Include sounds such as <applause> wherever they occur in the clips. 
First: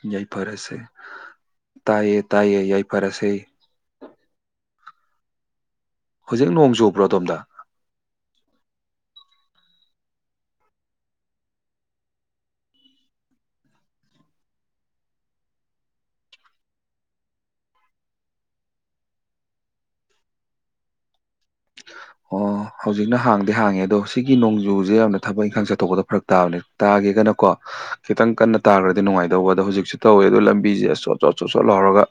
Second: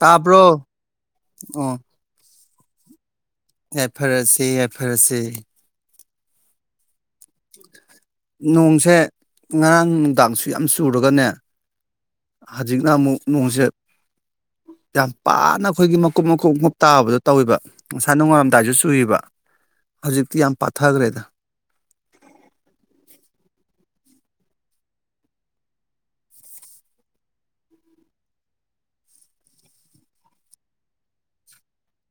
ꯇꯥꯕ꯭ꯔꯣ ꯌꯥꯏꯐꯔꯁꯦ ꯑꯣ ꯇꯥꯏꯌꯦ ꯇꯥꯏꯌꯦ ꯌꯥꯏꯐꯔꯁꯦ ꯌꯥꯏꯐꯔꯁꯦ ꯌꯥꯏꯐꯔꯁꯦ ꯍꯨꯖꯤꯛ ꯅꯣꯡ ꯆꯨꯕ꯭ꯔꯣ ꯑꯗꯣꯝꯗ ꯅꯣꯡꯁꯦ ꯉꯔꯥꯡ ꯅꯨꯡꯗꯥꯡꯁꯨ ꯌꯥꯝ ꯆꯨꯔꯒꯅꯦ ꯍꯖꯤꯛꯅ ꯑꯃꯨꯛ ꯅꯣꯡꯁꯦ ꯌꯥꯝ ꯄꯥꯅ ꯑꯈꯣꯏꯒꯤ ꯃꯀꯨꯞ ꯃꯀꯨꯞ ꯃꯀꯨꯞ ꯇꯥꯕꯗꯣ ꯇꯧꯏꯕ ꯉꯁꯥꯏ ꯅꯣꯡꯉꯥꯜꯂꯝꯗꯥꯏꯁꯨ ꯆꯨꯏꯕ ꯍꯧꯖꯤꯛꯇꯤ ꯌꯥꯝ ꯄꯥꯊꯈ꯭ꯔꯦꯗ ꯑꯣ ꯍꯧꯖꯤꯛꯅ ꯍꯥꯡꯗꯤ ꯍꯥꯡꯉꯦ ꯑꯗꯣ ꯁꯤꯒꯤ ꯅꯣꯡꯖꯨꯁꯦ ꯌꯥꯝꯅ ꯊꯕꯛ ꯏꯪꯈꯥꯡ ꯆꯠꯊꯣꯛꯄꯗ ꯐꯔꯛ ꯇꯥꯕꯅꯦ ꯇꯥꯒꯦꯒꯅꯀꯣ ꯈꯤꯇꯪ ꯀꯟꯅ ꯇꯥꯈ꯭ꯔꯗꯤ ꯅꯨꯡꯉꯥꯏꯗꯧꯕ ꯑꯗꯣ ꯍꯧꯖꯤꯛꯁꯨ ꯇꯧꯋꯦ ꯑꯗꯣ ꯂꯝꯕꯤꯁꯦ ꯑ ꯆꯣꯠ ꯆꯣꯠ ꯆꯣꯠ ꯆꯣꯠ ꯂꯥꯎꯔꯒ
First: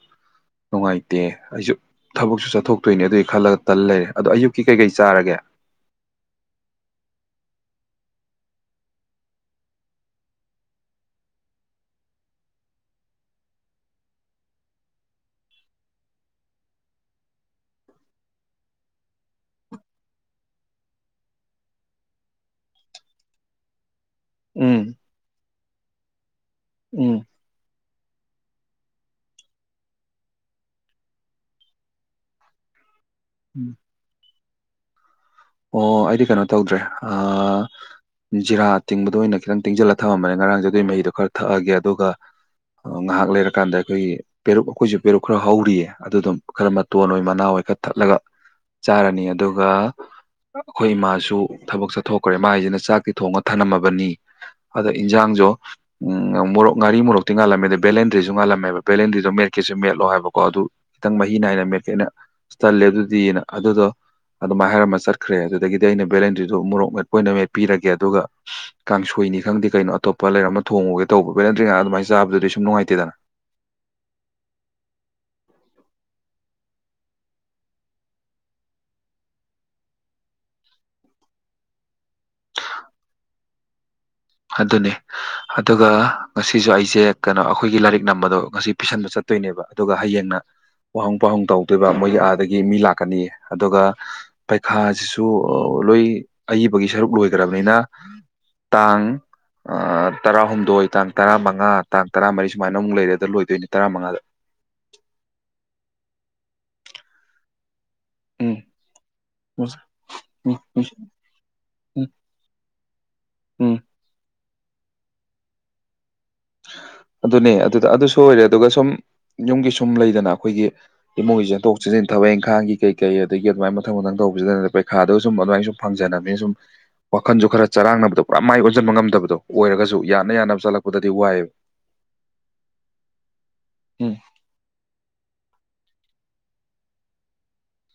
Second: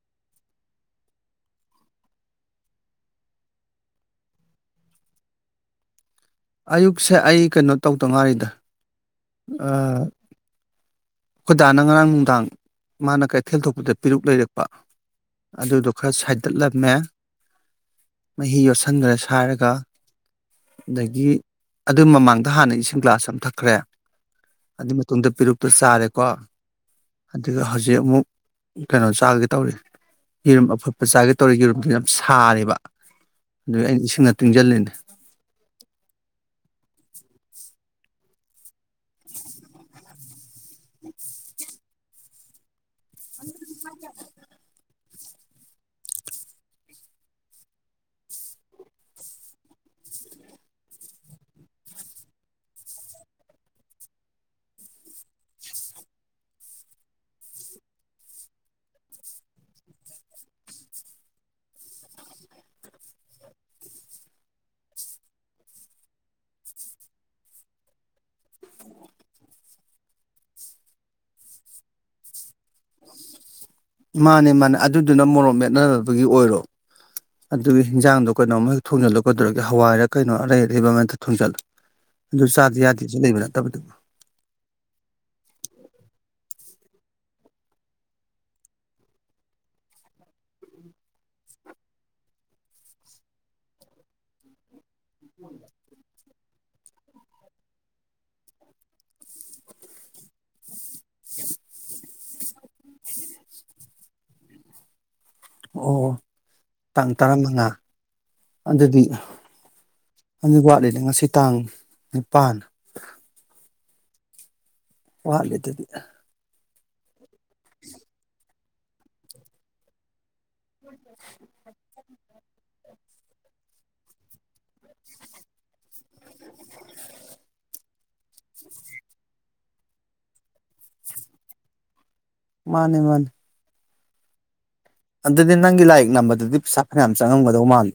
ꯅꯨꯡꯉꯥꯏꯇꯦ ꯑꯩꯁꯨ ꯊꯕꯛꯁꯨ ꯆꯠꯊꯣꯛꯇꯣꯏꯅꯦ ꯑꯗꯨꯒꯤ ꯈꯜꯂꯒ ꯇꯜ ꯂꯩꯔꯦ ꯑꯗꯣ ꯑꯌꯨꯛ ꯀꯤ ꯀꯩ ꯀꯩ ꯆꯥꯔꯒꯦ ꯑꯌꯨꯛꯁꯦ ꯑꯩ ꯀꯩꯅꯣ ꯇꯧꯗꯉꯥꯏꯔꯤꯗ ꯑꯥ ꯈꯣꯏꯗꯥꯅ ꯉꯔꯥꯡ ꯅꯨꯡꯗꯥꯡ ꯃꯥꯅ ꯀꯩꯊꯦꯜ ꯊꯣꯛꯄꯗ ꯄꯦꯔꯨꯛ ꯂꯩꯔꯛꯄ ꯑꯗꯨꯗꯣ ꯈꯔ ꯁꯥꯏꯗꯠꯂꯝꯃꯦ ꯃꯍꯤ ꯌꯣꯠꯁꯟꯒꯔ‌ꯦ ꯁꯥꯔꯒ ꯑꯗꯒꯤ ꯑꯗꯨ ꯃꯃꯥꯡꯗ ꯍꯥꯟꯅ ꯏꯁꯤꯡ ꯒ꯭ꯂꯥꯁ ꯑꯃ ꯊꯛꯈ꯭ꯔꯦ ꯑꯗꯨ ꯎꯝ ꯃꯇꯨꯡꯗ ꯄꯤꯔꯨꯛꯇꯨ ꯁꯥꯔꯦꯀꯣ ꯎꯝ ꯑꯗꯨꯒ ꯍꯧꯖꯤꯛ ꯑꯃꯨꯛ ꯀꯩꯅꯣ ꯆꯥꯒꯦ ꯇꯧꯔꯤ ꯌꯦꯔꯨꯝ ꯑꯐꯨꯠꯄ ꯆꯥꯒꯦ ꯇꯧꯔꯤ ꯌꯦꯔꯨꯝꯗꯨ ꯌꯥꯝ ꯁꯥꯔꯦꯕ ꯎꯝ ꯑꯗꯨꯒꯤ ꯑꯩ ꯏꯁꯤꯡꯅ ꯇꯤꯡꯖꯜꯂꯤꯅꯦ ꯑꯣ ꯑꯩꯗꯤ ꯀꯩꯅꯣ ꯇꯧꯗ꯭ꯔꯦ ꯑ ꯖꯤꯔꯥ ꯇꯤꯡꯕꯗ‌ꯣ ꯑꯣꯏꯅ ꯈꯤꯇꯪ ꯇꯤꯡꯖꯜꯂ ꯊꯃꯝꯕꯅꯦ ꯉꯔꯥꯡꯖ‌ꯦ ꯑꯗꯨꯏ ꯃꯍꯤꯗꯣ ꯈꯔ ꯊꯛꯑꯒꯦ ꯑꯗꯨꯒ ꯑꯩ ꯉꯥꯍꯥꯛ ꯂꯩꯔꯀꯥꯟꯗ ꯑꯩꯈꯣꯏꯒꯤ ꯄꯦꯔꯨꯛ ꯑꯩꯈꯣꯏꯖꯨ ꯄꯦꯔꯨꯛ ꯈꯔ ꯍꯧꯔꯤꯌꯦ ꯑꯗꯨ ꯑꯗꯨꯝ ꯈꯔ ꯃꯇꯣꯟ ꯑꯣꯏ ꯃꯅꯥ ꯑꯣꯏ ꯈꯔ ꯊꯠꯂꯒ ꯆꯥꯔꯅꯤ ꯑꯗꯨꯒ ꯑꯈꯣꯏ ꯏꯃꯥꯁꯨ ꯊꯕꯛ ꯆꯠꯊꯣꯛꯈ꯭ꯔꯦ ꯃꯥꯥꯏꯖꯤꯅ ꯆꯥꯛꯇꯤ ꯊꯣꯡꯉ ꯊꯅꯝꯃꯕꯅꯤ ꯑꯗ ꯏꯟꯖꯥꯡꯖ‌ꯣ ꯎꯝ ꯃꯣꯔꯣꯛ ꯉꯥꯔꯤ ꯃꯣꯔꯣꯛꯇꯤ ꯉꯥꯜꯂꯝꯃꯦꯗ ꯕꯦꯂꯦꯟꯗ꯭ꯔꯤꯖꯨ ꯉꯥꯜꯂꯝꯃꯦꯕ ꯕꯦꯂꯦꯟꯗ꯭ꫪꯤꯗꯣ ꯃꯦꯠꯀꯦꯖꯨ ꯃꯦꯠꯂ‌ꯣ ꯍꯥꯏꯕꯀꯣ ꯑꯗꯨ ꯈꯤꯇꯪ ꯃꯍꯤ ꯅꯥꯏꯅ ꯃꯦꯠꯀꯦꯅ ꯇꯜꯂꯦ ꯑꯗꯨꯗꯤꯅ ꯑꯗꯨꯗꯣ ꯑꯗꯨꯃꯝꯥꯏ ꯍꯥꯏꯔꯃ ꯆꯠ ꯈ꯭ꯔꯦ ꯑꯗꯨꯗꯒꯤ ꯑꯩꯅ ꯚꯦꯂꯦꯟꯇ꯭ꯔꯤꯗ‌ꯣ ꯃꯣꯔꯣꯛ ꯃꯦꯠꯄ ꯑꯣꯏꯅ ꯃꯦꯠꯄꯤꯔꯒꯦ ꯑꯗꯨꯒ ꯀꯥꯡꯁꯣꯏꯅꯤ ꯈꯪꯗꯦ ꯀꯩꯅꯣ ꯑꯇꯣꯞꯄ ꯂꯩꯔ ꯑꯃ ꯊꯣꯡꯉꯨꯒ‌ꯦ ꯇꯧꯕ ꯚ‌ꯦꯂ‌ꯦꯟꯗ꯭ꯔꯤ ꯉꯥꯛ ꯑꯗꯨꯃꯥꯏ ꯆꯥꯕꯗꯨꯗꯤ ꯁꯨꯝ ꯅꯨꯡꯉꯥꯏꯇꯦꯗꯅ ꯃꯥꯅꯦ ꯃꯥꯅꯦ ꯑꯗꯨꯗꯨꯅ ꯃꯣꯔꯣꯛ ꯃꯦꯠꯅꯅꯕꯒꯤ ꯑꯣꯏꯔꯣ ꯑꯗꯨꯒꯤ ꯍꯤꯟꯖꯥꯡꯗꯣ ꯀꯩꯅꯣꯃ ꯍꯦꯛ ꯊꯣꯡꯖꯤꯜꯂ‌ꯣ ꯀꯩꯗꯧꯔꯒꯦ ꯍꯋꯥꯏꯔ ꯀꯩꯅꯣ ꯑꯔꯩ ꯑꯔꯩ ꯕ ꯑꯃ ꯍ‌ꯦ ꯇꯥ ꯊꯣꯡꯖꯤꯜꯂ‌ꯣ ꯑꯗꯨ ꯆꯥꯗꯥ ꯌꯥꯗꯦꯖꯨ ꯂꯩꯕ ꯅꯠꯇꯕꯗꯨꯕꯨ ꯑꯗꯨꯅ‌ꯦ ꯑꯗꯨꯒ ꯉꯁꯤꯁꯨ ꯑꯩꯁꯦ ꯀꯩꯅꯣ ꯑꯩꯈꯣꯏꯒꯤ ꯂꯥꯏꯔꯤꯛ ꯅꯝꯕꯗꯣ ꯉꯁꯤ ꯄꯤꯁꯟꯕ ꯆꯠ ꯇꯣꯏꯅꯦꯕ ꯑꯗꯨꯒ ꯍꯌꯦꯡꯅꯥ ꯋꯥꯍꯪ ꯄꯥꯎꯍꯪ ꯇꯧꯗꯣꯏꯕ ꯃꯣꯏꯒꯤ ꯑꯥꯗꯒꯤ ꯃꯤ ꯂꯥꯛꯀꯅꯤꯌꯦ ꯑꯗꯨꯒ ꯄꯩꯈꯥ ꯁꯨ ꯂꯣꯏ ꯑꯏꯕꯒꯤ ꯁꯔꯨꯛ ꯂꯣꯏꯒ꯭ꯔꯕꯅꯤꯅ ꯇꯥꯡ ꯑꯩ ꯇꯔꯥꯍꯨꯝꯗꯣꯏ ꯇꯥꯡ ꯇꯔꯥꯃꯉꯥ ꯇꯥꯡ ꯇꯔꯥꯃꯔꯤ ꯁꯨꯃꯥꯏꯅ ꯑꯃꯨꯛ ꯂꯩꯔ‌ꯦ ꯑꯗ ꯂꯣꯏꯗꯣꯏꯅ‌ꯦ ꯇꯔꯥꯃꯉꯥꯗ ꯑꯣ ꯇꯥꯡ ꯇꯔꯥꯃꯉꯥ ꯎꯝ ꯑꯗꯨꯗꯤ ꯎꯝ ꯑꯅꯤ ꯎꯝ ꯋꯥꯠꯂꯤꯅꯦ ꯉꯁꯤ ꯇꯥꯡ ꯅꯤꯄꯥꯟ ꯎꯝ ꯋꯥꯠꯂꯤ ꯗꯨꯗꯤ ꯑꯗꯨꯅꯦ ꯑꯗꯨꯗ ꯑꯗꯨꯁꯨ ꯑꯣꯏꯔꯦ ꯑꯗꯨꯒ ꯁꯨꯝ ꯌꯨꯝꯒꯤ ꯁꯨꯝ ꯂꯩꯗꯅ ꯑꯩꯈꯣꯏꯒꯤ ꯏꯃꯨꯡꯒꯤ ꯆ‌ꯦꯟꯊ‌ꯣꯛ ꯁꯤ ꯊꯕꯛ ꯏꯪꯈꯥꯡꯒꯤ ꯀꯩ ꯀꯩ ꯑꯗꯒꯤ ꯑꯗꯨꯃꯥꯏꯅ ꯃꯊꯪ ꯃꯊꯪ ꯇꯧꯕꯁꯤꯗ ꯄꯩꯈꯥꯗꯣ ꯁꯨꯝ ꯑꯗꯨꯃꯥꯏꯅ ꯁꯨꯝ ꯐꯪꯖꯅꯕꯅꯤ ꯁꯨꯝ ꯋꯥꯈꯟꯖꯨ ꯈꯔ ꯆꯔꯥꯡꯅꯕꯗꯣ ꯄꯨꯔꯥ ꯃꯥꯏ ꯑꯣꯟꯖꯤꯟꯕ ꯉꯝꯗꯕꯗꯣ ꯑꯣꯏꯔꯒꯁꯨ ꯌꯥꯅ ꯌꯥꯅꯕ ꯆꯠꯂꯛꯄꯗ ꯗꯤ ꯋꯥꯥꯏ ꯃꯥꯅꯦ ꯃꯥꯅꯦ ꯎꯝ ꯑꯗꯨꯗꯤ ꯅꯪꯒꯤ ꯂꯥꯏꯔꯤꯛ ꯅꯝꯕꯗꯗꯤ ꯄꯩꯁꯥ ꯐꯅꯌꯥꯝ ꯆꯪꯉꯝꯒꯗꯧ ꯃꯥꯜꯂꯤ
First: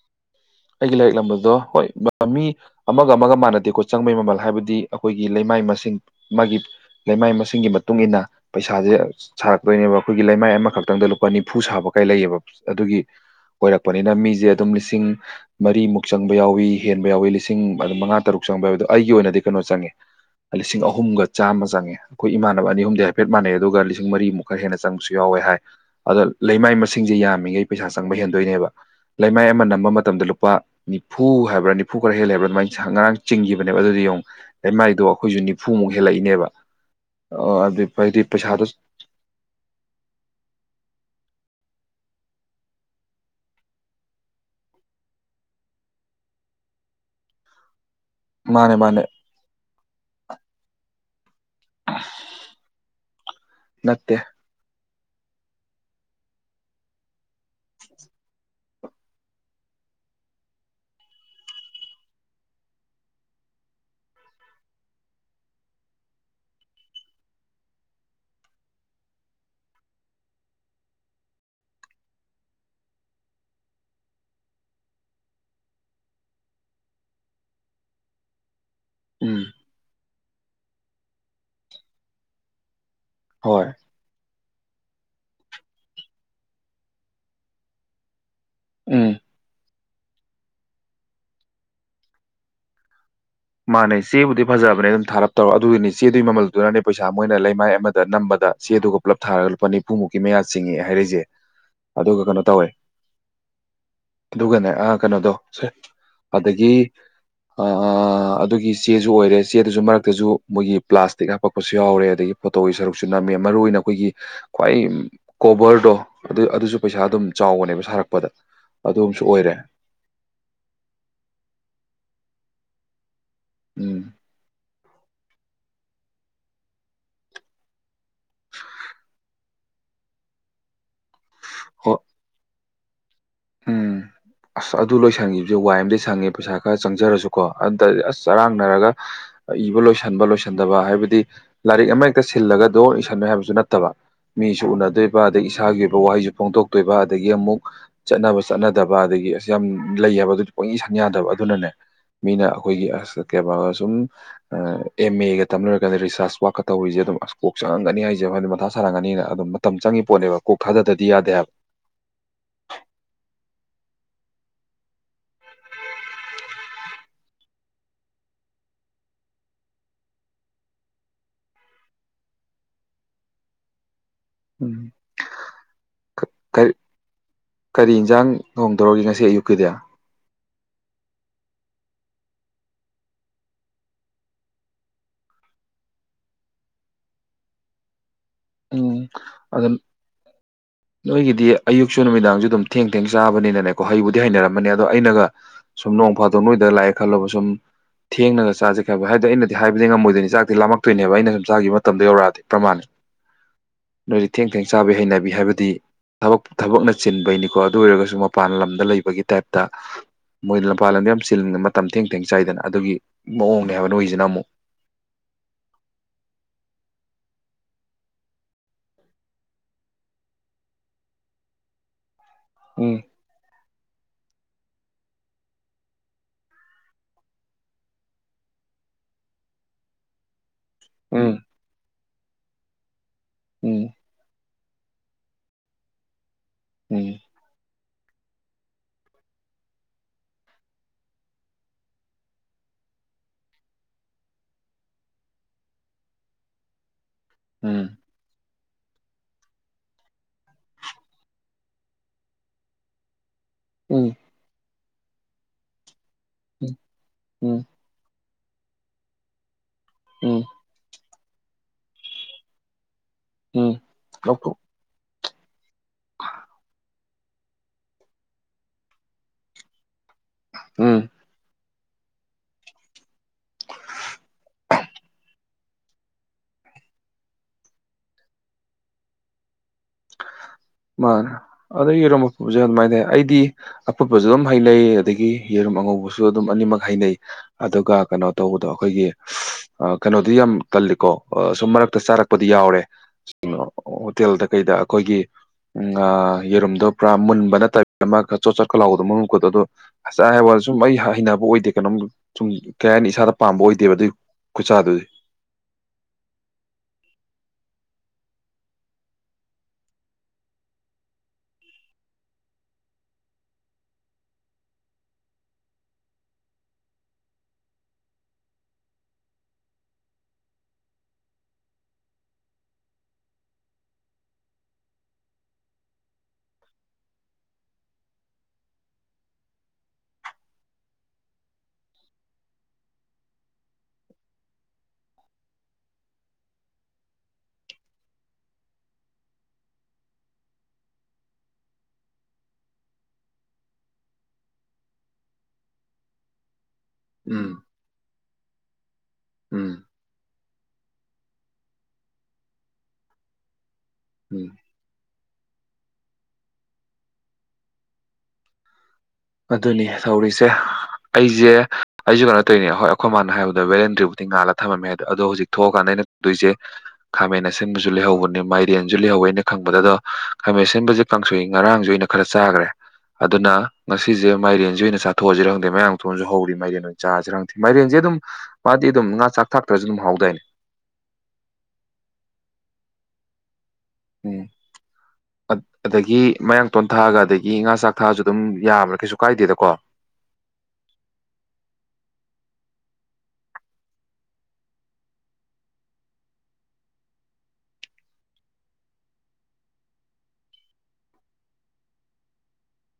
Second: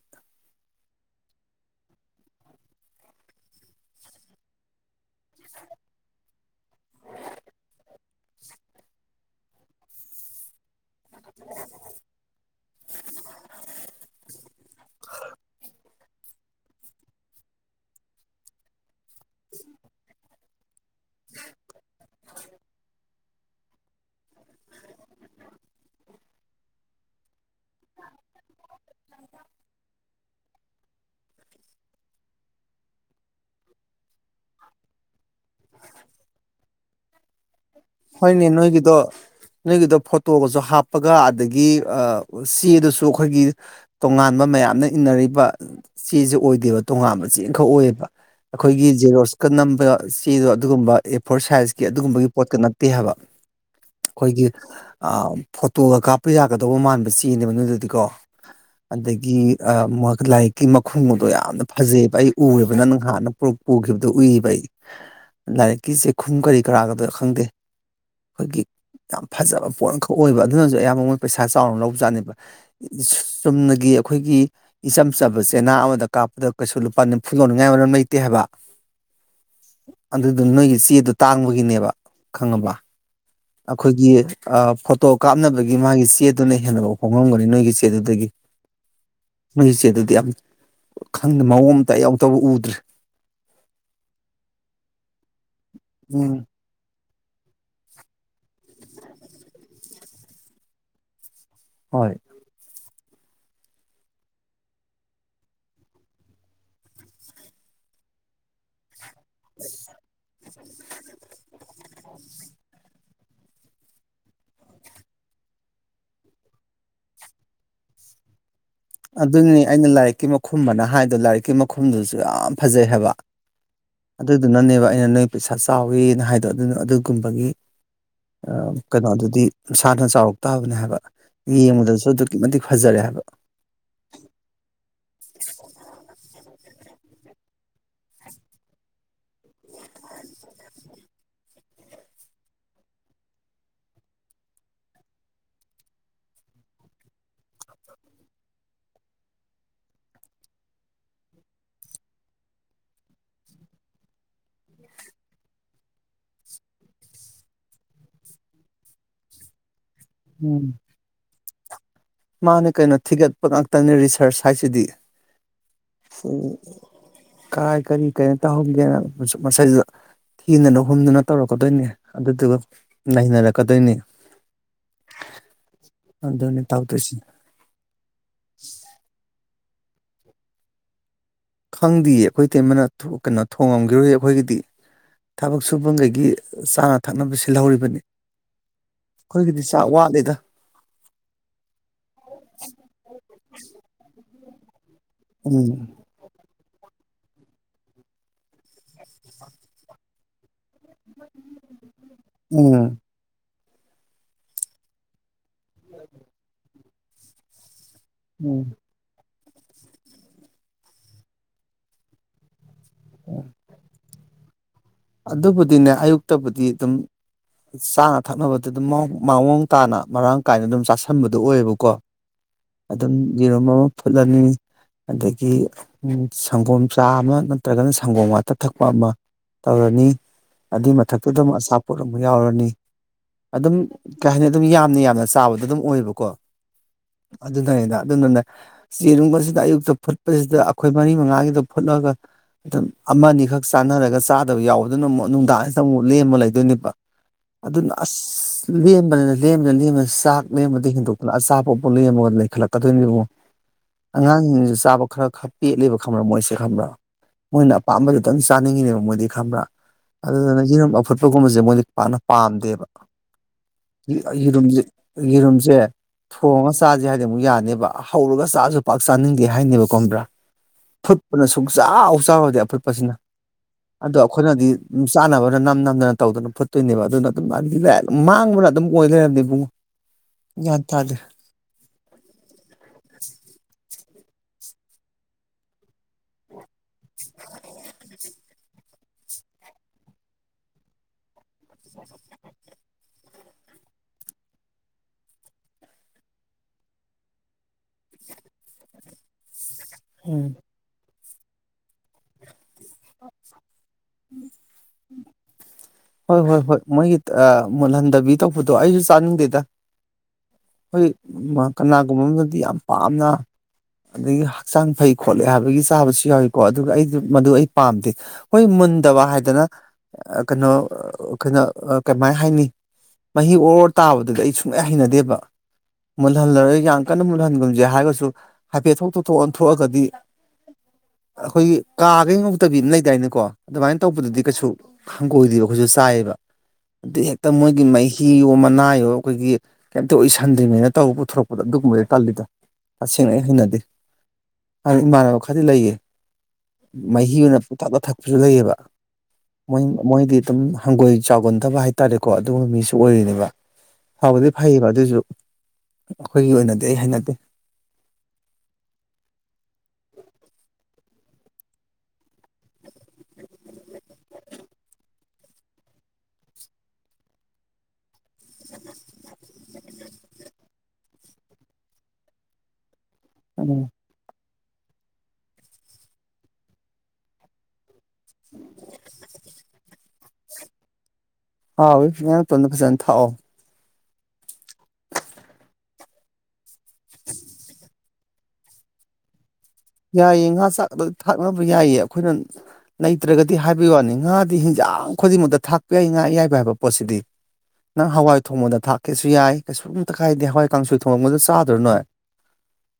ꯑꯩꯒꯤ ꯂꯥꯏꯔꯤꯛ ꯂꯝꯕꯗꯣ ꯍꯣꯏ ꯃꯤ ꯑꯃꯒ ꯑꯃꯒ ꯃꯥꯟꯅꯗꯦꯀꯣ ꯆꯪꯕꯩ ꯃꯃꯜ ꯍꯥꯏꯕꯗꯤ ꯑꯩꯈꯣꯏꯒꯤ ꯂꯩꯃꯥꯏ ꯃꯁꯤꯡ ꯃꯥꯒꯤ ꯂꯩꯃꯥꯏ ꯃꯁꯤꯡꯒꯤ ꯃꯇꯨꯡ ꯏꯟꯅ ꯄꯩꯁꯥꯖ‌ꯦ ꯁꯥꯔꯛꯇꯣꯏꯅꯦꯕ ꯑꯩꯈꯣꯏꯒꯤ ꯂꯩꯃꯥꯏ ꯑꯃꯈꯛ ꯈꯤꯇꯪꯗ ꯂꯨꯄꯥ ꯅꯤꯐꯨ ꯁꯥꯕ ꯀꯩ ꯂꯩꯌꯦꯕ ꯑꯗꯨꯒꯤ ꯑꯣꯏꯔꯛꯄꯅꯤꯅ ꯃꯤꯖ‌ꯦ ꯑꯗꯨꯝ ꯂꯤꯁꯤꯡ ꯃꯔꯤꯃꯨꯛ ꯆꯪꯕ ꯌꯥꯎꯏ ꯍꯦꯟꯕ ꯌꯥꯎꯏ ꯂꯤꯁꯤꯡ ꯑꯗꯨ ꯃꯉꯥ ꯇꯔꯨꯛ ꯆꯪꯕ ꯌꯥꯎꯏ ꯑꯗꯨ ꯑꯩꯒꯤ ꯑꯣꯏꯅꯗꯤ ꯀꯩꯅꯣ ꯆꯪꯉꯦ ꯂꯤꯁꯤꯡ ꯑꯍꯨꯝꯒ ꯆꯥꯝꯃ ꯆꯪꯉꯦ ꯑꯩꯈꯣꯏ ꯏꯃꯥꯟꯅꯕ ꯑꯅꯤ ꯑꯍꯨꯝꯗꯤ ꯍꯥꯏꯐꯦꯠ ꯃꯥꯟꯅꯩ ꯑꯗꯨꯒ ꯂꯤꯁꯤꯡ ꯃꯔꯤꯃꯨꯛ ꯈꯔ ꯍꯦꯟꯅ ꯆꯪꯕꯁꯨ ꯌꯥꯎꯋꯦ ꯍꯥꯏ ꯑꯗꯥ ꯂꯩꯃꯥꯏ ꯃꯁꯤꯡꯖ‌ꯦ ꯌꯥꯝꯃꯤꯉꯩ ꯄꯩꯁꯥ ꯆꯪꯕ ꯍꯦꯟꯗꯣꯏꯅꯦꯕ ꯂꯩꯃꯥꯏ ꯑꯃ ꯅꯝꯕ ꯃꯇꯝꯗ ꯄꯥ ꯅꯤꯐꯨ ꯍꯥꯏꯕ꯭ꯔꯥ ꯅꯤꯐꯨ ꯈꯔꯥ ꯍꯦꯜ ꯍꯥꯏꯕ꯭ꯔꯥ ꯑꯗꯨꯃꯥꯏꯅ ꯉꯔꯥꯡ ꯆꯤꯡꯒꯤꯕꯅꯦꯕ ꯑꯗꯨꯗꯤ ꯌꯦꯡꯉꯨ ꯂꯩꯃꯥꯏꯗꯣ ꯑꯩꯈꯣꯏꯁꯨ ꯅꯤꯐꯨꯃꯨꯛ ꯍꯦꯜꯂꯛꯏꯅꯦꯕ ꯑ ꯑꯗꯨ ꯍꯥꯏꯗꯤ ꯐꯩꯅꯦ ꯄꯩꯁꯥꯗꯣ ꯅꯣꯏꯒꯤꯗꯣ ꯅꯣꯏꯒꯤꯗ‌ꯣ ꯐꯣꯇꯣꯒꯁꯨ ꯍꯥꯞꯄꯒ ꯑꯗꯒꯤ ꯑ ꯆꯦꯗꯨꯁꯨ ꯑꯩꯈꯣꯏꯒꯤ ꯇꯣꯉꯥꯟꯕ ꯃꯌꯥꯝꯅ ꯏꯟꯅꯔꯤꯕ ꯆꯦꯁꯦ ꯑꯣꯏꯗꯦꯕ ꯇꯣꯉꯥꯟꯕ ꯆꯦꯈꯛ ꯑꯣꯏꯌꯦꯕ ꯃꯥꯅꯦ ꯑꯩꯈꯣꯏꯒꯤ ꯃꯥꯅꯦ ꯖꯦꯔꯣꯁꯀ ꯅꯝꯕ ꯆꯦꯗꯣ ꯑꯗꯨꯒꯨꯝꯕ ꯑꯦ ꯐꯣꯔ ꯁꯥꯏꯖꯀꯤ ꯑꯗꯨꯒꯨꯝꯕꯒꯤ ꯄꯣꯠꯀ ꯇꯦ ꯍꯥꯏꯕ ꯅꯠꯇꯦ ꯑꯩꯈꯣꯏꯒꯤ ꯑ ꯐꯣꯇꯣꯒ ꯀꯥꯞꯄ ꯌꯥꯒꯗꯧꯕ ꯃꯥꯟꯕ ꯆꯦꯅꯦꯕ ꯅꯗꯗꯤꯀꯣ ꯑꯗꯒꯤ ꯂꯥꯏꯔꯤꯛꯀꯤ ꯃꯈꯨꯝꯗꯣ ꯌꯥꯝꯅ ꯐꯖꯩꯑꯕ ꯑꯩ ꯎꯔꯦꯕꯅ ꯅꯪ ꯍꯥꯟꯅ ꯄꯨ ꯄꯨꯈꯤꯕꯗꯨꯣ ꯎꯏꯕ ꯑꯩ ꯂꯥꯏꯔꯤꯛꯀꯤ ꯆꯦꯛꯈꯨꯝ ꯀꯔꯤ ꯀꯔꯥꯒꯗꯣꯏ ꯈꯪꯗꯦ ꯑꯩꯈꯣꯏꯒꯤ ꯌꯥꯝ ꯐꯖꯕ ꯄꯣꯠ ꯑꯃꯈꯛ ꯑꯣꯏꯕ ꯑꯗꯨꯅꯁꯨ ꯑꯌꯥꯝꯕ ꯃꯣꯏ ꯄꯩꯁꯥ ꯆꯥꯎꯅ ꯂꯧꯧꯕꯖꯥꯠꯅꯦꯕ ꯆꯨꯝꯅꯒꯤ ꯑꯩꯈꯣꯏꯒꯤ ꯏꯆꯝ ꯆꯝꯕ ꯆꯦꯅꯥ ꯑꯃꯗ ꯀꯥꯞꯄꯗ ꯀꯩꯁꯨ ꯂꯨꯄꯥ ꯅꯤꯝꯐꯨ ꯌꯧꯅꯤꯡꯉꯥꯏ ꯑꯣꯏꯝ ꯂꯩꯇꯦ ꯍꯥꯏꯕ ꯎꯝ ꯑꯗꯨꯗꯨ ꯅꯣꯏꯒꯤ ꯆꯦꯗꯣ ꯇꯥꯡꯕꯒꯤꯅꯦꯕ ꯈꯪꯉꯕ꯭ꯔ ꯍꯣꯏ ꯑꯩꯈꯣꯏꯒꯤ ꯐꯣꯇꯣ ꯀꯥꯞꯅꯕꯒꯤ ꯃꯥꯒꯤ ꯆꯦꯗꯨꯅ ꯍꯦꯟꯅꯕ ꯍꯣꯡꯉꯝꯒꯅꯤ ꯅꯣꯏꯒꯤ ꯆꯦꯗꯨꯗꯒꯤ ꯎꯝ ꯃꯣꯏꯁꯦ ꯑꯗꯨꯗꯤ ꯌꯥꯝ ꯈꯪꯗ ꯃꯑꯣꯡꯇ ꯌꯥꯎꯗꯕ ꯎꯗ꯭ꯔꯦ ꯃꯥꯅꯦ ꯆꯦꯕꯨꯗꯤ ꯐꯖꯕꯅꯦ ꯑꯗꯨꯝ ꯊꯥꯔꯞ ꯇꯧꯔꯣ ꯑꯗꯨꯒꯤꯅꯤ ꯆꯦꯗꯨꯒꯤ ꯎꯝ ꯃꯃꯜ ꯑꯗꯨꯅꯅꯦ ꯄꯩꯁꯥ ꯃꯣꯏꯅ ꯂꯩꯃꯥꯏ ꯑꯃꯗ ꯅꯝꯕꯗ ꯆꯦꯗꯨꯒ ꯄꯨꯂꯞ ꯊꯥꯔꯒ ꯂꯨꯄꯥ ꯅꯤꯐꯨꯃꯨꯛꯀꯤ ꯃꯌꯥ ꯆꯤꯡꯉꯛꯦ ꯍꯥꯏꯔꯤꯁꯦ ꯍꯣꯏ ꯑꯗꯨꯒ ꯀꯩꯅꯣ ꯇꯧꯋꯦ ꯑꯗꯨꯒꯅꯦ ꯑ ꯀꯩꯅꯣꯗꯣ ꯁꯦ ꯑꯗꯒꯤ ꯑꯗꯨꯒꯤ ꯆꯦꯁꯨ ꯑꯣꯏꯔꯦ ꯆꯦꯗꯨꯁꯨ ꯃꯔꯛꯇꯁꯨ ꯃꯣꯏꯒꯤ ꯄ꯭ꯂꯥꯁꯇꯤꯛ ꯍꯥꯞꯄꯛꯄꯁꯨ ꯌꯥꯎꯔꯦ ꯑꯗꯒꯤ ꯐꯣꯇꯣꯒꯤ ꯁꯔꯨꯛꯁꯨ ꯅꯝꯃꯤ ꯃꯔꯨ ꯑꯣꯏꯅ ꯑꯈꯣꯏꯒꯤ ꯈ꯭ꯋꯥꯏ ꯀꯣꯕꯔꯗꯣ ꯑꯗꯨ ꯑꯗꯨꯁꯨ ꯄꯩꯁꯥ ꯑꯗꯨꯝ ꯆꯥꯎꯕꯅꯦꯕ ꯁꯥꯔꯛꯄꯗ ꯑꯗꯨ ꯑꯃꯁꯨ ꯑꯣꯏꯔꯦ ꯑꯗꯨꯅꯤ ꯑꯩꯅ ꯂꯥꯏꯔꯤꯛꯀꯤ ꯃꯈꯨꯝꯑꯅ ꯍꯥꯏꯗꯣ ꯂꯥꯏꯔꯤꯛꯀꯤ ꯃꯈꯨꯝꯗꯨꯁꯨ ꯌꯥꯝ ꯐꯖꯩ ꯍꯥꯏꯕ ꯎꯝ ꯑꯗꯨꯗꯨꯅꯅꯦꯕ ꯑꯩꯅ ꯅꯣꯏ ꯄꯩꯁꯥ ꯆꯥꯎꯋꯦꯅ ꯍꯥꯏꯗꯣ ꯑꯗꯨꯅ ꯑꯗꯨꯒꯨꯝꯕꯒꯤ ꯀꯩꯅꯣꯗꯨꯗꯤꯁꯥꯗꯅ ꯆꯥꯎꯔꯛ ꯇꯥꯕꯅꯦ ꯍꯥꯏꯕ ꯍꯣꯏ ꯌꯦꯡꯕꯗꯁꯨ ꯑꯗꯨꯛꯀꯤ ꯃꯇꯤꯛ ꯐꯖꯔꯦ ꯍꯥꯏꯕ ꯎꯝ ꯑꯁ ꯑꯗꯨ ꯂꯣꯏ ꯁꯪꯈꯤꯕꯁꯦ ꯋꯥꯏ ꯑꯃꯗꯤ ꯁꯪꯉꯦ ꯄꯩꯁꯥ ꯈꯔ ꯆꯪꯖꯔꯁꯨ ꯀꯣ ꯑꯗꯨꯗ ꯑꯁ ꯆꯔꯥꯡꯅꯔꯒ ꯏꯕ ꯂꯣꯏꯁꯟꯕ ꯂꯣꯏꯁꯟꯗꯕ ꯍꯥꯏꯕꯗꯤ ꯂꯥꯏꯔꯤꯛ ꯑꯃ ꯍꯦꯛꯇ ꯁꯤꯜꯂꯒ ꯗꯣꯛ ꯏꯁꯟꯕꯩ ꯍꯥꯏꯕꯁꯨ ꯅꯠꯇꯕ ꯃꯤꯁꯨ ꯎꯅꯗꯣꯏꯕ ꯑꯗꯒꯤ ꯏꯁꯥꯒꯤ ꯑꯣꯏꯕ ꯋꯥꯍꯩꯁꯨ ꯐꯣꯡꯗꯣꯛꯇꯣꯏꯕ ꯑꯗꯒꯤ ꯑꯃꯨꯛ ꯆꯠꯅꯕ ꯆꯠꯅꯗꯕ ꯑꯗꯒꯤ ꯑꯁ ꯌꯥꯝ ꯂꯩ ꯍꯥꯏꯕ ꯑꯗꯨꯗꯤ ꯄꯪꯏ ꯏꯁꯟ ꯌꯥꯗꯕ ꯑꯗꯨꯅꯅꯦ ꯃꯤꯅ ꯑꯈꯣꯏꯒꯤ ꯑꯁ ꯀꯩꯕ ꯁꯨꯝ ꯑꯦꯝ ꯑꯦꯒ ꯇꯝ ꯂꯣꯏꯔ ꯀꯥꯟꯗ ꯔꯤꯁꯥꯔꯁ ꯋꯥꯛꯀ ꯇꯧꯔꯤꯁꯦ ꯑꯗꯨꯝ ꯑꯁ ꯀꯣꯛ ꯆꯪꯉꯝꯒꯅꯤ ꯍꯥꯏꯁꯦ ꯍꯥꯏꯗꯤ ꯃꯊꯥ ꯁꯥꯔꯝꯒꯅꯤꯅ ꯑꯗꯨꯝ ꯃꯇꯝ ꯆꯪꯉꯤ ꯄꯣꯠꯅꯦꯕ ꯀꯣꯛ ꯊꯥꯗꯗꯤ ꯌꯥꯗꯦ ꯍꯥꯏꯕ ꯃꯥꯅꯦ ꯀꯩꯅꯣ ꯊꯤꯒꯠꯄ ꯉꯥꯛꯇꯅꯦ ꯔꯤꯁꯔꯁ ꯍꯥꯏꯁꯤꯗꯤ ꯀꯔꯥꯏ ꯀꯔꯤ ꯀꯩꯅꯣ ꯇꯧꯍꯧꯒꯦꯅ ꯃꯁꯩꯁꯤꯗ ꯍꯤꯅꯅ ꯍꯨꯝꯗꯅ ꯇꯧꯔꯛꯀꯗꯣꯏꯅꯤ ꯑꯗꯨꯗꯨꯒ ꯅꯩꯅꯔꯛꯀꯗꯣꯏꯅꯤ ꯎꯝ ꯑꯗꯨꯅꯤ <unintelligible> ꯇꯧꯗꯣꯏꯁꯤ ꯀꯔꯤ ꯏꯟꯖꯥꯡ ꯊꯣꯡꯗꯧꯔꯒꯦ ꯉꯁꯤ ꯑꯌꯨꯛꯀꯤꯗꯤ ꯈꯪꯗꯦꯌꯦ ꯑꯩꯈꯣꯏ ꯇꯩꯃꯅ ꯀꯩꯅꯣ ꯊꯣꯡꯉꯝꯈꯤꯔꯣꯏ ꯑꯩꯈꯣꯏꯒꯤꯗꯤ ꯊꯕꯛ ꯁꯨꯕꯈꯩꯒꯤ ꯆꯥꯅ ꯊꯛꯅꯕ ꯁꯤꯜꯍꯧꯔꯤꯕꯅꯤ ꯎꯝ ꯑꯩꯈꯣꯏꯒꯤꯗꯤ ꯑꯗꯨꯝ ꯆꯥꯛ ꯋꯥꯠꯂꯤꯗ ꯅꯣꯏꯒꯤꯗꯤ ꯑꯌꯨꯛꯁꯨ ꯅꯨꯃꯤꯗꯥꯡꯁꯨ ꯑꯗꯨꯝ ꯊꯦꯡ ꯊꯦꯡ ꯆꯥꯕꯅꯤꯅꯅꯦꯀꯣ ꯍꯩꯕꯨꯗꯤ ꯍꯩꯅꯔꯝꯃꯅꯤ ꯑꯗꯣ ꯑꯩꯅꯒ ꯎꯝ ꯁꯨꯝ ꯅꯣꯡ ꯐꯥꯗꯣꯛ ꯅꯣꯏꯗ ꯂꯥꯛꯑꯦ ꯈꯜꯂꯣꯕ ꯁꯨꯝ ꯊꯦꯡꯅꯒ ꯆꯥꯁꯦ ꯀꯩꯕ ꯍꯥꯏꯗꯤ ꯑꯩꯅꯗꯤ ꯍꯥꯏꯕꯗꯤ ꯉꯝꯃꯣꯏꯗꯣꯏꯅꯤ ꯆꯥꯛꯇꯤ ꯂꯥꯝꯂꯛꯇꯣꯏꯅꯦꯕ ꯑꯩꯅ ꯁꯨꯝ ꯆꯥꯈꯤꯕ ꯃꯇꯝꯗ ꯌꯧꯔꯛꯑꯗꯤ ꯄ꯭ꯔꯃꯥꯅꯤ ꯎꯝ ꯅꯣꯏꯗꯤ ꯊꯦꯡ ꯊꯦꯡ ꯆꯥꯕꯩ ꯍꯩꯅꯕꯤ ꯍꯥꯏꯕꯗꯤ ꯊꯕꯛ ꯊꯕꯛꯅ ꯆꯤꯟꯕꯩꯅꯤꯀꯣ ꯑꯗꯨ ꯑꯣꯏꯔꯒꯁꯨ ꯃꯄꯥꯟ ꯎꯝ ꯂꯝꯗ ꯂꯩꯕꯒꯤ ꯇꯥꯏꯞꯇ ꯃꯣꯏ ꯃꯄꯥꯜ ꯂꯝꯗ ꯌꯥꯝ ꯆꯤꯜꯂꯤꯗꯅ ꯃꯇꯝ ꯊꯦꯡ ꯊꯦꯡ ꯆꯥꯏꯗꯅ ꯑꯗꯨꯒꯤ ꯃꯑꯣꯡꯅꯦ ꯍꯥꯏꯕ ꯅꯣꯏꯒꯤꯁꯤꯅ ꯑꯃꯨꯛ ꯑꯗꯨꯕꯨꯗꯤꯅꯦ ꯑꯌꯨꯛꯇꯕꯨꯗꯤ ꯑꯗꯨꯝ ꯆꯥꯅ ꯊꯛꯅꯕꯗ ꯑꯗꯨꯝ ꯃꯑꯣꯡ ꯇꯥꯅ ꯃꯔꯥꯡ ꯀꯥꯏꯅ ꯑꯗꯨꯝ ꯆꯥꯥꯁꯟꯕꯗꯣ ꯑꯣꯏꯌꯦꯕꯀꯣ <inaudible> ꯑꯗꯨꯝ ꯌꯦꯔꯨꯝ ꯑꯃ ꯐꯨꯠꯂꯅꯤ ꯑꯗꯒꯤ ꯁꯪꯒꯣꯝ ꯆꯥ ꯑꯃ ꯅꯠꯇ꯭ꯔꯒꯅ ꯁꯪꯒꯣꯝ ꯉꯥꯛꯇ ꯊꯛꯄ ꯑꯃ ꯇꯧꯔꯅꯤ ꯑꯗꯨꯏ ꯎꯝ ꯃꯊꯛꯇꯨꯗ ꯑꯃꯨꯛ ꯑꯆꯥꯄꯣꯠ ꯑꯃꯨꯛ ꯌꯥꯎꯔꯅꯤ ꯑꯗꯨꯝ ꯎꯝ ꯀꯩ ꯍꯥꯏꯅꯤ ꯑꯗꯨꯝ ꯌꯥꯝꯅ ꯌꯥꯝꯅ ꯆꯥꯕꯗꯣ ꯑꯗꯨꯝ ꯑꯣꯏꯌꯦꯕꯀꯣ ꯎꯝ ꯑꯗꯨꯅꯅꯤꯗ ꯑꯗꯨꯅꯅꯦ ꯆꯦꯔꯨꯝꯒꯁꯤꯗ ꯑꯌꯨꯛꯇ ꯐꯨꯠꯄꯁꯤꯗ ꯑꯈꯣꯏ ꯃꯔꯤ ꯃꯉꯥꯒꯤꯗ ꯐꯨꯠꯂꯒ ꯑꯗꯨꯝ ꯑꯃ ꯑꯅꯤꯈꯛ ꯆꯥꯟꯅꯔꯒ ꯆꯥ ꯗꯥꯕ ꯌꯥꯎꯕꯗꯨꯅ ꯑꯃꯨꯛ ꯅꯨꯡꯗꯥꯡꯁꯤꯗ ꯑꯃꯨꯛ ꯂꯦꯝꯃ ꯂꯩꯗꯣꯏꯅꯦꯕ ꯎꯝ ꯑꯗꯨꯅ ꯑꯁ ꯂꯦꯝꯕꯅꯤꯅ ꯂꯦꯝꯕꯗꯅ ꯂꯦꯝꯕꯅ ꯆꯥꯛ ꯂꯦꯝꯕꯗ ꯍꯦꯟꯗꯣꯛꯇꯅ ꯑꯆꯥꯄꯣꯠꯐꯧ ꯂꯦꯝꯃꯒ ꯂꯩꯈꯠꯂꯛꯀꯗꯣꯏꯅꯦꯕꯣ ꯎꯝ ꯑꯉꯥꯡꯁꯤꯡꯁꯤ ꯆꯥꯕ ꯈꯔ ꯈꯔ ꯄꯦꯠꯂꯧꯕ ꯈꯪꯕ꯭ꯔꯥ ꯃꯣꯏꯁꯦ ꯎꯝ ꯈꯪꯕ꯭ꯔꯥ ꯎꯝ ꯃꯣꯏꯅ ꯄꯥꯝꯕꯗꯨꯇꯪ ꯆꯥꯅꯤꯡꯉꯤꯅꯦꯕ ꯃꯣꯏꯗꯤ ꯈꯪꯕ꯭ꯔꯥ ꯎꯝ ꯑꯗꯨꯗꯨꯅ ꯌꯦꯔꯨꯝ ꯑꯐꯨꯠꯄꯒꯨꯝꯕꯁꯦ ꯃꯣꯏꯗꯤ ꯄꯥꯛꯅ ꯄꯥꯝꯗꯦꯕ ꯎꯝ ꯂꯧꯊꯣꯛ ꯌꯦꯔꯨꯝꯁꯦ ꯌꯦꯔꯨꯝꯁꯦ ꯊꯣꯡꯉꯒ ꯆꯥꯁꯦ ꯍꯥꯏꯗꯤ ꯑꯃꯨꯛ ꯌꯥꯅꯦꯕ ꯍꯧꯔꯒ ꯆꯥꯁꯨ ꯄꯥꯛ ꯆꯥꯅꯤꯡꯗꯦ ꯍꯥꯏꯅꯦꯕ ꯈꯪꯕ꯭ꯔꯥ ꯎꯝ ꯐꯨꯠꯄꯅ ꯁꯨꯡꯆ ꯆꯥꯎ ꯌꯥꯗꯦ ꯑꯐꯨꯠꯄꯁꯤꯅ ꯑꯗꯣ ꯑꯩꯈꯣꯏꯅꯗꯤ ꯆꯥꯅꯕꯅ ꯅꯝ ꯅꯝꯗꯅ ꯇꯧꯗꯅ ꯐꯨꯠꯇꯣꯏꯅꯦꯕ ꯑꯗꯨꯅ ꯑꯗꯨꯝꯗꯤ <unintelligible> ꯃꯥꯡꯕꯅ ꯑꯗꯨꯝ ꯑꯣꯏ ꯂꯩꯔꯕꯅꯦ ꯏꯕꯨꯡꯉꯣ ꯒ꯭ꯌꯥꯟ ꯇꯥꯗꯦ ꯃꯥꯅꯦ ꯑꯗꯩ ꯌꯦꯔꯨꯝ ꯑꯄꯨꯠꯕꯁꯦ ꯑꯗꯨꯃꯥꯏꯅ ꯂꯩ ꯑꯩꯗꯤ ꯑꯐꯨꯠꯄꯁꯨ ꯑꯗꯨꯝ ꯍꯩ ꯂꯩꯩ ꯑꯗꯒꯤ ꯌꯦꯔꯨꯝ ꯑꯉꯧꯕꯁꯨ ꯁꯨ ꯑꯗꯨꯝ ꯑꯅꯤꯃꯛ ꯍꯩꯅꯩ ꯑꯗꯨꯒ ꯀꯩꯅꯣ ꯇꯧꯕꯗꯣ ꯑꯩꯈꯣꯏꯒꯤ ꯀꯩꯅꯣꯗꯤ ꯌꯥꯝ ꯀꯜꯂꯤꯀꯣ ꯁꯨꯝ ꯃꯔꯛꯇ ꯆꯥꯔꯛꯄꯗꯤ ꯌꯥꯎꯔꯦ ꯑꯣ ꯍꯣꯇꯦꯜꯗ ꯀꯩꯗ ꯑꯈꯣꯏꯒꯤ ꯉ ꯌꯦꯔꯨꯝꯗꯣ ꯄꯨꯔꯥ ꯃꯨꯟꯕ ꯅꯠꯇꯕꯤ ꯑꯃ ꯆꯣꯠ ꯆꯣꯠ ꯀ ꯂꯥꯎꯒꯗꯕ ꯃꯃꯨꯠꯀꯗꯣ ꯑꯗꯣ ꯆꯥ ꯎꯝ ꯍꯥꯏꯕ ꯁꯨꯝ ꯑꯩ ꯍꯩꯅꯕ ꯑꯣꯏꯗꯦ ꯀꯩꯅꯣꯝ ꯁꯨꯝ ꯀꯩ ꯍꯥꯏꯅꯤ ꯏꯁꯥꯗ ꯄꯥꯝꯕ ꯑꯣꯏꯗꯦꯕ ꯑꯗꯨꯏ ꯈꯨꯆꯥꯗꯨꯗꯤ ꯍꯣꯏ ꯍꯣꯏ ꯍꯣꯏ ꯃꯣꯏꯒꯤ ꯃꯨꯜꯍꯟꯗꯕꯤ ꯇꯧꯕꯗꯣ ꯑꯩꯁꯨ ꯆꯥꯅꯤꯡꯗꯦꯗ ꯑꯩꯈꯣꯏ ꯀꯅꯥꯒꯨꯝꯕ ꯑꯃꯅꯗꯤ ꯌꯥꯝ ꯄꯥꯝꯅ ꯑꯗꯒꯤ ꯍꯛꯆꯥꯡ ꯐꯩ ꯈꯣꯠꯂꯦ ꯍꯥꯏꯕꯒꯤ ꯆꯥꯕꯁꯨ ꯌꯥꯎꯏꯤꯀꯣ ꯑꯗꯨꯒ ꯑꯩ ꯃꯗꯨ ꯑꯩ ꯄꯥꯝꯗꯦ ꯍꯣꯏ ꯃꯨꯟꯗꯕ ꯍꯥꯏꯗꯅ ꯀꯩꯅꯣ ꯀꯩꯅꯣꯅꯣ ꯀꯃꯥꯏ ꯍꯥꯏꯅꯤ ꯃꯍꯤ ꯑꯣꯔ ꯑꯣꯔ ꯇꯥꯕꯗꯨꯗꯤ ꯑꯩ ꯁꯨꯡꯍꯩ ꯍꯩꯅꯗꯦꯕ ꯃꯨꯜꯍꯜꯂꯔꯣꯏ ꯌꯥꯝ ꯀꯟꯅ ꯃꯨꯜꯍꯟꯒꯨꯝꯁꯦ ꯍꯥꯏꯔꯒꯁꯨ ꯍꯥꯏꯐꯦꯠ ꯊꯣꯛ ꯇꯣ ꯊꯣꯛ ꯑꯣꯟ ꯊꯣꯛꯑꯒꯗꯤ ꯑꯩꯈꯣꯏꯒꯤ ꯀꯥꯒꯩ ꯉꯧꯗꯕꯤ ꯑꯃ ꯂꯩꯗꯥꯏꯅꯦꯀꯣ ꯑꯗꯨꯃꯥꯏꯅ ꯇꯧꯕꯗꯗꯤ ꯀꯩꯁꯨ ꯍꯪꯒꯣꯏꯗꯕ ꯑꯩꯈꯩꯁꯨ ꯆꯥꯏꯑꯦꯕ ꯑꯗꯩ ꯍꯦꯛꯇ ꯃꯣꯏꯒꯤ ꯃꯍꯤꯌꯣ ꯃꯅꯥꯏꯌꯣ ꯑꯩꯈꯣꯏꯒꯤ ꯀꯩꯝꯇ ꯑꯣꯏꯁꯟꯗ꯭ꯔꯤꯃꯤꯅ ꯇꯧꯔꯒ ꯄꯨꯊꯣꯔꯛꯄꯗꯣ ꯑꯗꯨꯒꯨꯝꯕꯗꯣ ꯇꯜꯂꯤꯗ ꯇꯁꯦꯡꯅ ꯑꯩ ꯍꯩꯅꯗꯦ <unintelligible> ꯏꯃꯥꯟꯅꯕ ꯈꯔꯗꯤ ꯂꯩꯌꯦ ꯃꯍꯤ ꯎꯝ ꯑꯣꯏꯅ ꯄꯪꯊꯥꯛꯇ ꯊꯛꯄꯁꯨ ꯂꯩꯌꯦꯕ ꯎꯝ ꯃꯣꯏ ꯃꯣꯏꯗꯤ ꯑꯗꯨꯝ ꯍꯪꯒꯣꯏ ꯆꯥꯎꯒꯟꯗꯕ ꯍꯥꯏꯇꯥꯔꯦꯀꯣ ꯑꯗꯨꯒꯨꯝꯕ ꯃꯤꯁꯨ ꯑꯣꯏꯔꯤꯅꯦꯕ ꯎꯝ ꯍꯥꯎꯕꯗꯤ ꯐꯩꯌꯦꯕ ꯑꯗꯨꯁꯨ ꯑꯩꯈꯣꯏꯒꯤ ꯑꯣꯏꯅꯗꯤ ꯑꯩ ꯍꯩꯅꯗꯦ ꯑꯗꯨꯅꯤ ꯇꯧꯔꯤꯁꯦ ꯑꯩꯁꯦ ꯑꯩꯁꯨ ꯀꯩꯅꯣ ꯇꯧꯔꯤꯅꯦ ꯑꯩꯍꯣꯏ ꯑꯩꯈꯣꯏ ꯃꯥꯅ ꯍꯥꯏꯗ ꯕꯦꯂꯦꯟꯇ꯭ꯔꯤꯨꯕꯨꯗꯤ ꯉꯥꯜꯂ ꯊꯃꯝꯃꯦ ꯑꯗꯣ ꯍꯧꯖꯤꯛ ꯊꯣꯛꯑꯀꯥꯟꯗ ꯑꯩꯅ ꯇꯣꯏꯁꯦ ꯈꯥꯃꯦꯟ ꯑꯁꯤꯟꯕꯁꯨ ꯂꯩꯍꯧꯕꯅꯤ ꯃꯥꯏꯔꯦꯟꯁꯨ ꯂꯩꯍꯧꯋꯦ ꯑꯩꯅ ꯈꯪꯕꯗ ꯑꯗꯣ ꯈꯥꯃꯦꯟ ꯑꯁꯤꯟꯕꯁꯦ ꯀꯥꯡꯁꯣꯏ ꯉꯔꯥꯡꯁꯨ ꯑꯩꯅ ꯈꯔ ꯆꯥꯈ꯭ꯔꯦ ꯑꯗꯨꯅ ꯎꯝ ꯁꯤꯁꯦ ꯃꯥꯏꯔꯦꯟꯁꯦ ꯑꯣꯏꯅ ꯆꯥꯊꯣꯛꯑꯁꯤꯔ ꯈꯪꯗꯦ ꯃꯌꯥꯡ ꯃꯇꯣꯟꯁꯨ ꯍꯧꯔꯤ ꯃꯥꯏꯔꯦꯟ ꯑꯣꯏꯅ ꯆꯥꯁꯤꯔ ꯈꯪꯗꯦ ꯃꯥꯏꯔꯦꯟꯁꯦ ꯑꯗꯨꯝ ꯃꯥꯗꯤ ꯑꯗꯨꯝ ꯉꯥ ꯆꯥꯛ ꯊꯥꯛꯇ꯭ꯔꯁꯨ ꯑꯗꯨꯝ ꯍꯥꯎꯗꯥꯏꯅꯦ ꯍꯥꯎꯏ ꯃꯌꯥꯡꯇꯣꯟꯗꯣ ꯐꯖꯅ ꯊꯥꯛꯑꯣ ꯑꯦ ꯑꯗꯒꯤ ꯃꯌꯥꯡꯇꯣꯟ ꯊꯥꯛꯑꯒ ꯑꯗꯒꯤ ꯉꯥ ꯆꯥꯛ ꯊꯥꯛꯑꯁꯨ ꯑꯗꯨꯝ ꯌꯥꯕ꯭ꯔꯥ ꯀꯩꯁꯨ ꯀꯥꯏꯗꯦꯗꯀꯣ ꯌꯥꯏꯌꯦ ꯉꯥ ꯆꯥꯛ ꯑꯗꯨ ꯊꯥꯛꯅꯕ ꯌꯥꯏꯌꯦ ꯑꯩꯈꯣꯏꯅ ꯂꯩꯇ꯭ꯔꯒꯗꯤ ꯍꯥꯏꯕꯒꯤ ꯋꯥꯅꯤ ꯉꯥꯗꯤ ꯍꯤꯟꯖꯥꯡ ꯈꯨꯗꯤꯡꯃꯛꯇ ꯊꯥꯛꯄ ꯌꯥꯏ ꯉꯥ ꯑꯌꯥꯏꯕ ꯍꯥꯏꯕ ꯄꯣꯠꯁꯤꯗꯤ ꯅꯪ ꯍꯋꯥꯏ ꯊꯣꯡꯕꯗ ꯊꯥꯛꯀꯦꯁꯨ ꯌꯥꯏ ꯀꯩꯁꯨꯝꯇ ꯀꯥꯏꯗꯦ ꯍꯋꯥꯏ ꯀꯥꯡꯁꯣꯏ ꯊꯣꯡꯕꯒ ꯆꯥꯗ꯭ꯔꯣ ꯅꯣꯏ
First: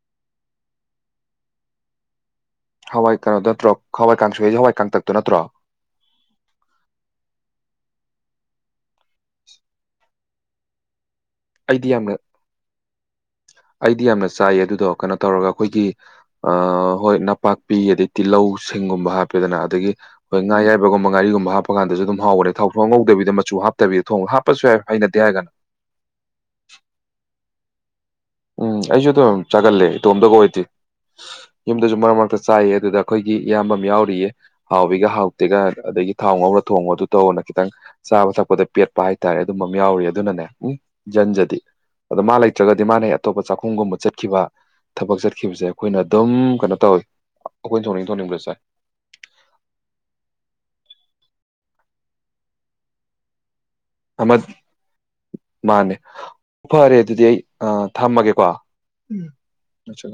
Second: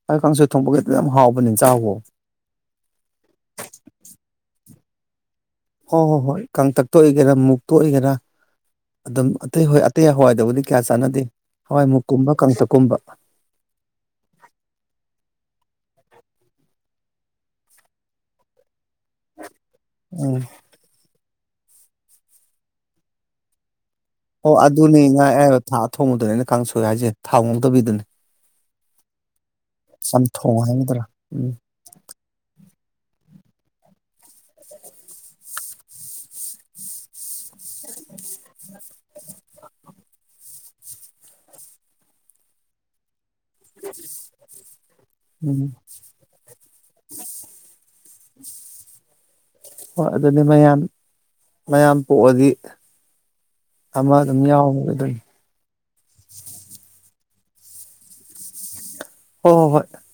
ꯍꯋꯥꯏ ꯀꯥꯡꯁꯣꯏ ꯊꯣꯡꯕꯒꯗꯣ ꯌꯥꯝ ꯍꯥꯎꯕꯅꯤ ꯆꯥꯑꯣ ꯍꯋꯥꯏ ꯀꯩꯅꯣꯗꯣ ꯅꯠꯇ꯭ꯔꯣ ꯍꯋꯥꯏ ꯀꯥꯡꯁꯣꯏꯖꯦ ꯍꯋꯥꯏ ꯀꯥꯡꯇꯛꯇꯣ ꯅꯠꯇ꯭ꯔꯣ ꯍꯣꯏ ꯍꯣꯏ ꯍꯣꯏ ꯀꯥꯡꯇꯛꯇ ꯑꯣꯏꯒꯦꯔꯥ ꯃꯨꯛꯇ ꯑꯣꯏꯒꯦꯔꯥ ꯑꯗꯨꯝ ꯑꯇꯩ ꯍꯣꯏ ꯑꯇꯩ ꯍꯋꯥꯏꯗꯕꯨꯗꯤ ꯀꯌꯥ ꯆꯥꯟꯅꯗꯦ ꯑꯩꯗꯤ ꯍꯋꯥꯏꯃꯨꯛ ꯌꯥꯝꯅ ꯀꯨꯝꯕ ꯀꯪꯇꯛꯀꯨꯝꯕ ꯑꯩꯗꯤ ꯌꯥꯝꯅ ꯆꯥꯏꯌꯦ ꯑꯗꯨꯗꯣ ꯀꯩꯅꯣ ꯇꯧꯔꯒ ꯑꯩꯈꯣꯏꯒꯤ ꯑ ꯍꯣꯏ ꯅꯄꯥꯛꯄꯤ ꯑꯗꯩ ꯇꯤꯜꯍꯧ ꯁꯤꯡꯒꯨꯝꯕ ꯍꯥꯞꯄꯦꯗꯅ ꯑꯗꯒꯤ ꯎꯝ ꯍꯣꯏ ꯉꯥ ꯑꯌꯥꯏꯕꯒꯨꯝꯕ ꯉꯥꯔꯤꯒꯨꯝꯕ ꯍꯥꯞꯄ ꯀꯥꯟꯗꯁꯨ ꯑꯗꯨꯝ ꯍꯥꯎꯕꯅꯦ ꯊꯥꯎ ꯁꯨꯉꯧ ꯉꯧꯗꯕꯤꯗ ꯃꯆꯨ ꯍꯥꯞ ꯇꯕꯤ ꯊꯣꯡꯕ ꯍꯥꯞꯄꯁꯨ ꯌꯥꯏ ꯍꯩꯅꯗꯦ ꯍꯥꯏꯒ ꯊꯥ ꯊꯣꯡꯕꯗꯨꯅꯦ ꯑꯩꯅ ꯀꯥꯡꯁꯣꯏ ꯍꯥꯏꯁꯦ ꯊꯥꯎ ꯉꯧꯗꯕꯤꯗꯨꯅꯦ ꯎꯝ ꯑꯩꯁꯨ ꯑꯗꯨꯝ ꯆꯥꯒꯂꯦ ꯏꯇꯣꯝꯇꯒ ꯆꯝꯊꯣꯡ ꯑꯣꯏꯗꯤ ꯍꯥꯏꯒꯗ꯭ꯔꯥ ꯎꯝ ꯌꯨꯝꯗꯁꯨ ꯃꯔꯛ ꯃꯔꯛꯇ ꯆꯥꯏꯑꯦ ꯑꯗꯨꯗ ꯑꯩꯈꯣꯏꯒꯤ ꯏꯌꯥꯝꯕꯝ ꯌꯥꯎꯔꯤꯌꯦ ꯍꯥꯎꯏꯒ ꯍꯥꯎꯇꯦꯒꯅ ꯑꯗꯒꯤ ꯊꯥꯎ ꯉꯧꯔ ꯊꯣꯡꯉꯣ ꯑꯗꯨ ꯇꯧꯅ ꯈꯤꯇꯪ ꯆꯥꯕ ꯊꯛꯄꯗ ꯄꯦꯠꯄ ꯍꯥꯏꯇꯥꯔꯦ ꯑꯗꯨꯝꯕꯝ ꯌꯥꯎꯔꯤꯌꯦ ꯑꯗꯨꯅꯅꯦ ꯎꯝ ꯖꯟꯖꯗꯤ ꯑꯗꯣ ꯃꯥ ꯂꯩꯇ꯭ꯔꯒꯗꯤ ꯃꯥꯅꯦ ꯑꯇꯣꯞꯄ ꯆꯥꯛꯈꯨꯝꯒꯨꯝꯕ ꯆꯠꯈꯤꯕ ꯊꯕꯛ ꯆꯠꯈꯤꯕꯁꯦ ꯎꯝ ꯑꯩꯈꯣꯏꯅ ꯗꯨꯝ ꯀꯩꯅꯣ ꯇꯧꯋꯤ ꯑꯩꯈꯣꯏꯅ ꯊꯣꯡꯅꯤꯡ ꯊꯣꯡꯅꯤꯡꯕ ꯆꯥꯏ ꯍꯣꯏ ꯑꯗꯨꯗꯤ ꯃꯌꯥꯝ ꯃꯌꯥꯝ ꯄꯣꯛꯑꯗꯤ ꯑꯃ ꯑꯗꯨꯝ ꯌꯥꯎꯕ ꯑꯗꯨꯅꯤ ꯃꯥꯅꯦ ꯐꯔꯦ ꯑꯗꯨꯗꯤ ꯑꯩ ꯑꯥ ꯊꯝꯃꯒꯦꯀꯣ ꯎꯝ ꯍꯣꯏ ꯍꯣꯏ ꯍꯣꯏ ꯅꯠꯇ꯭ꯔꯒ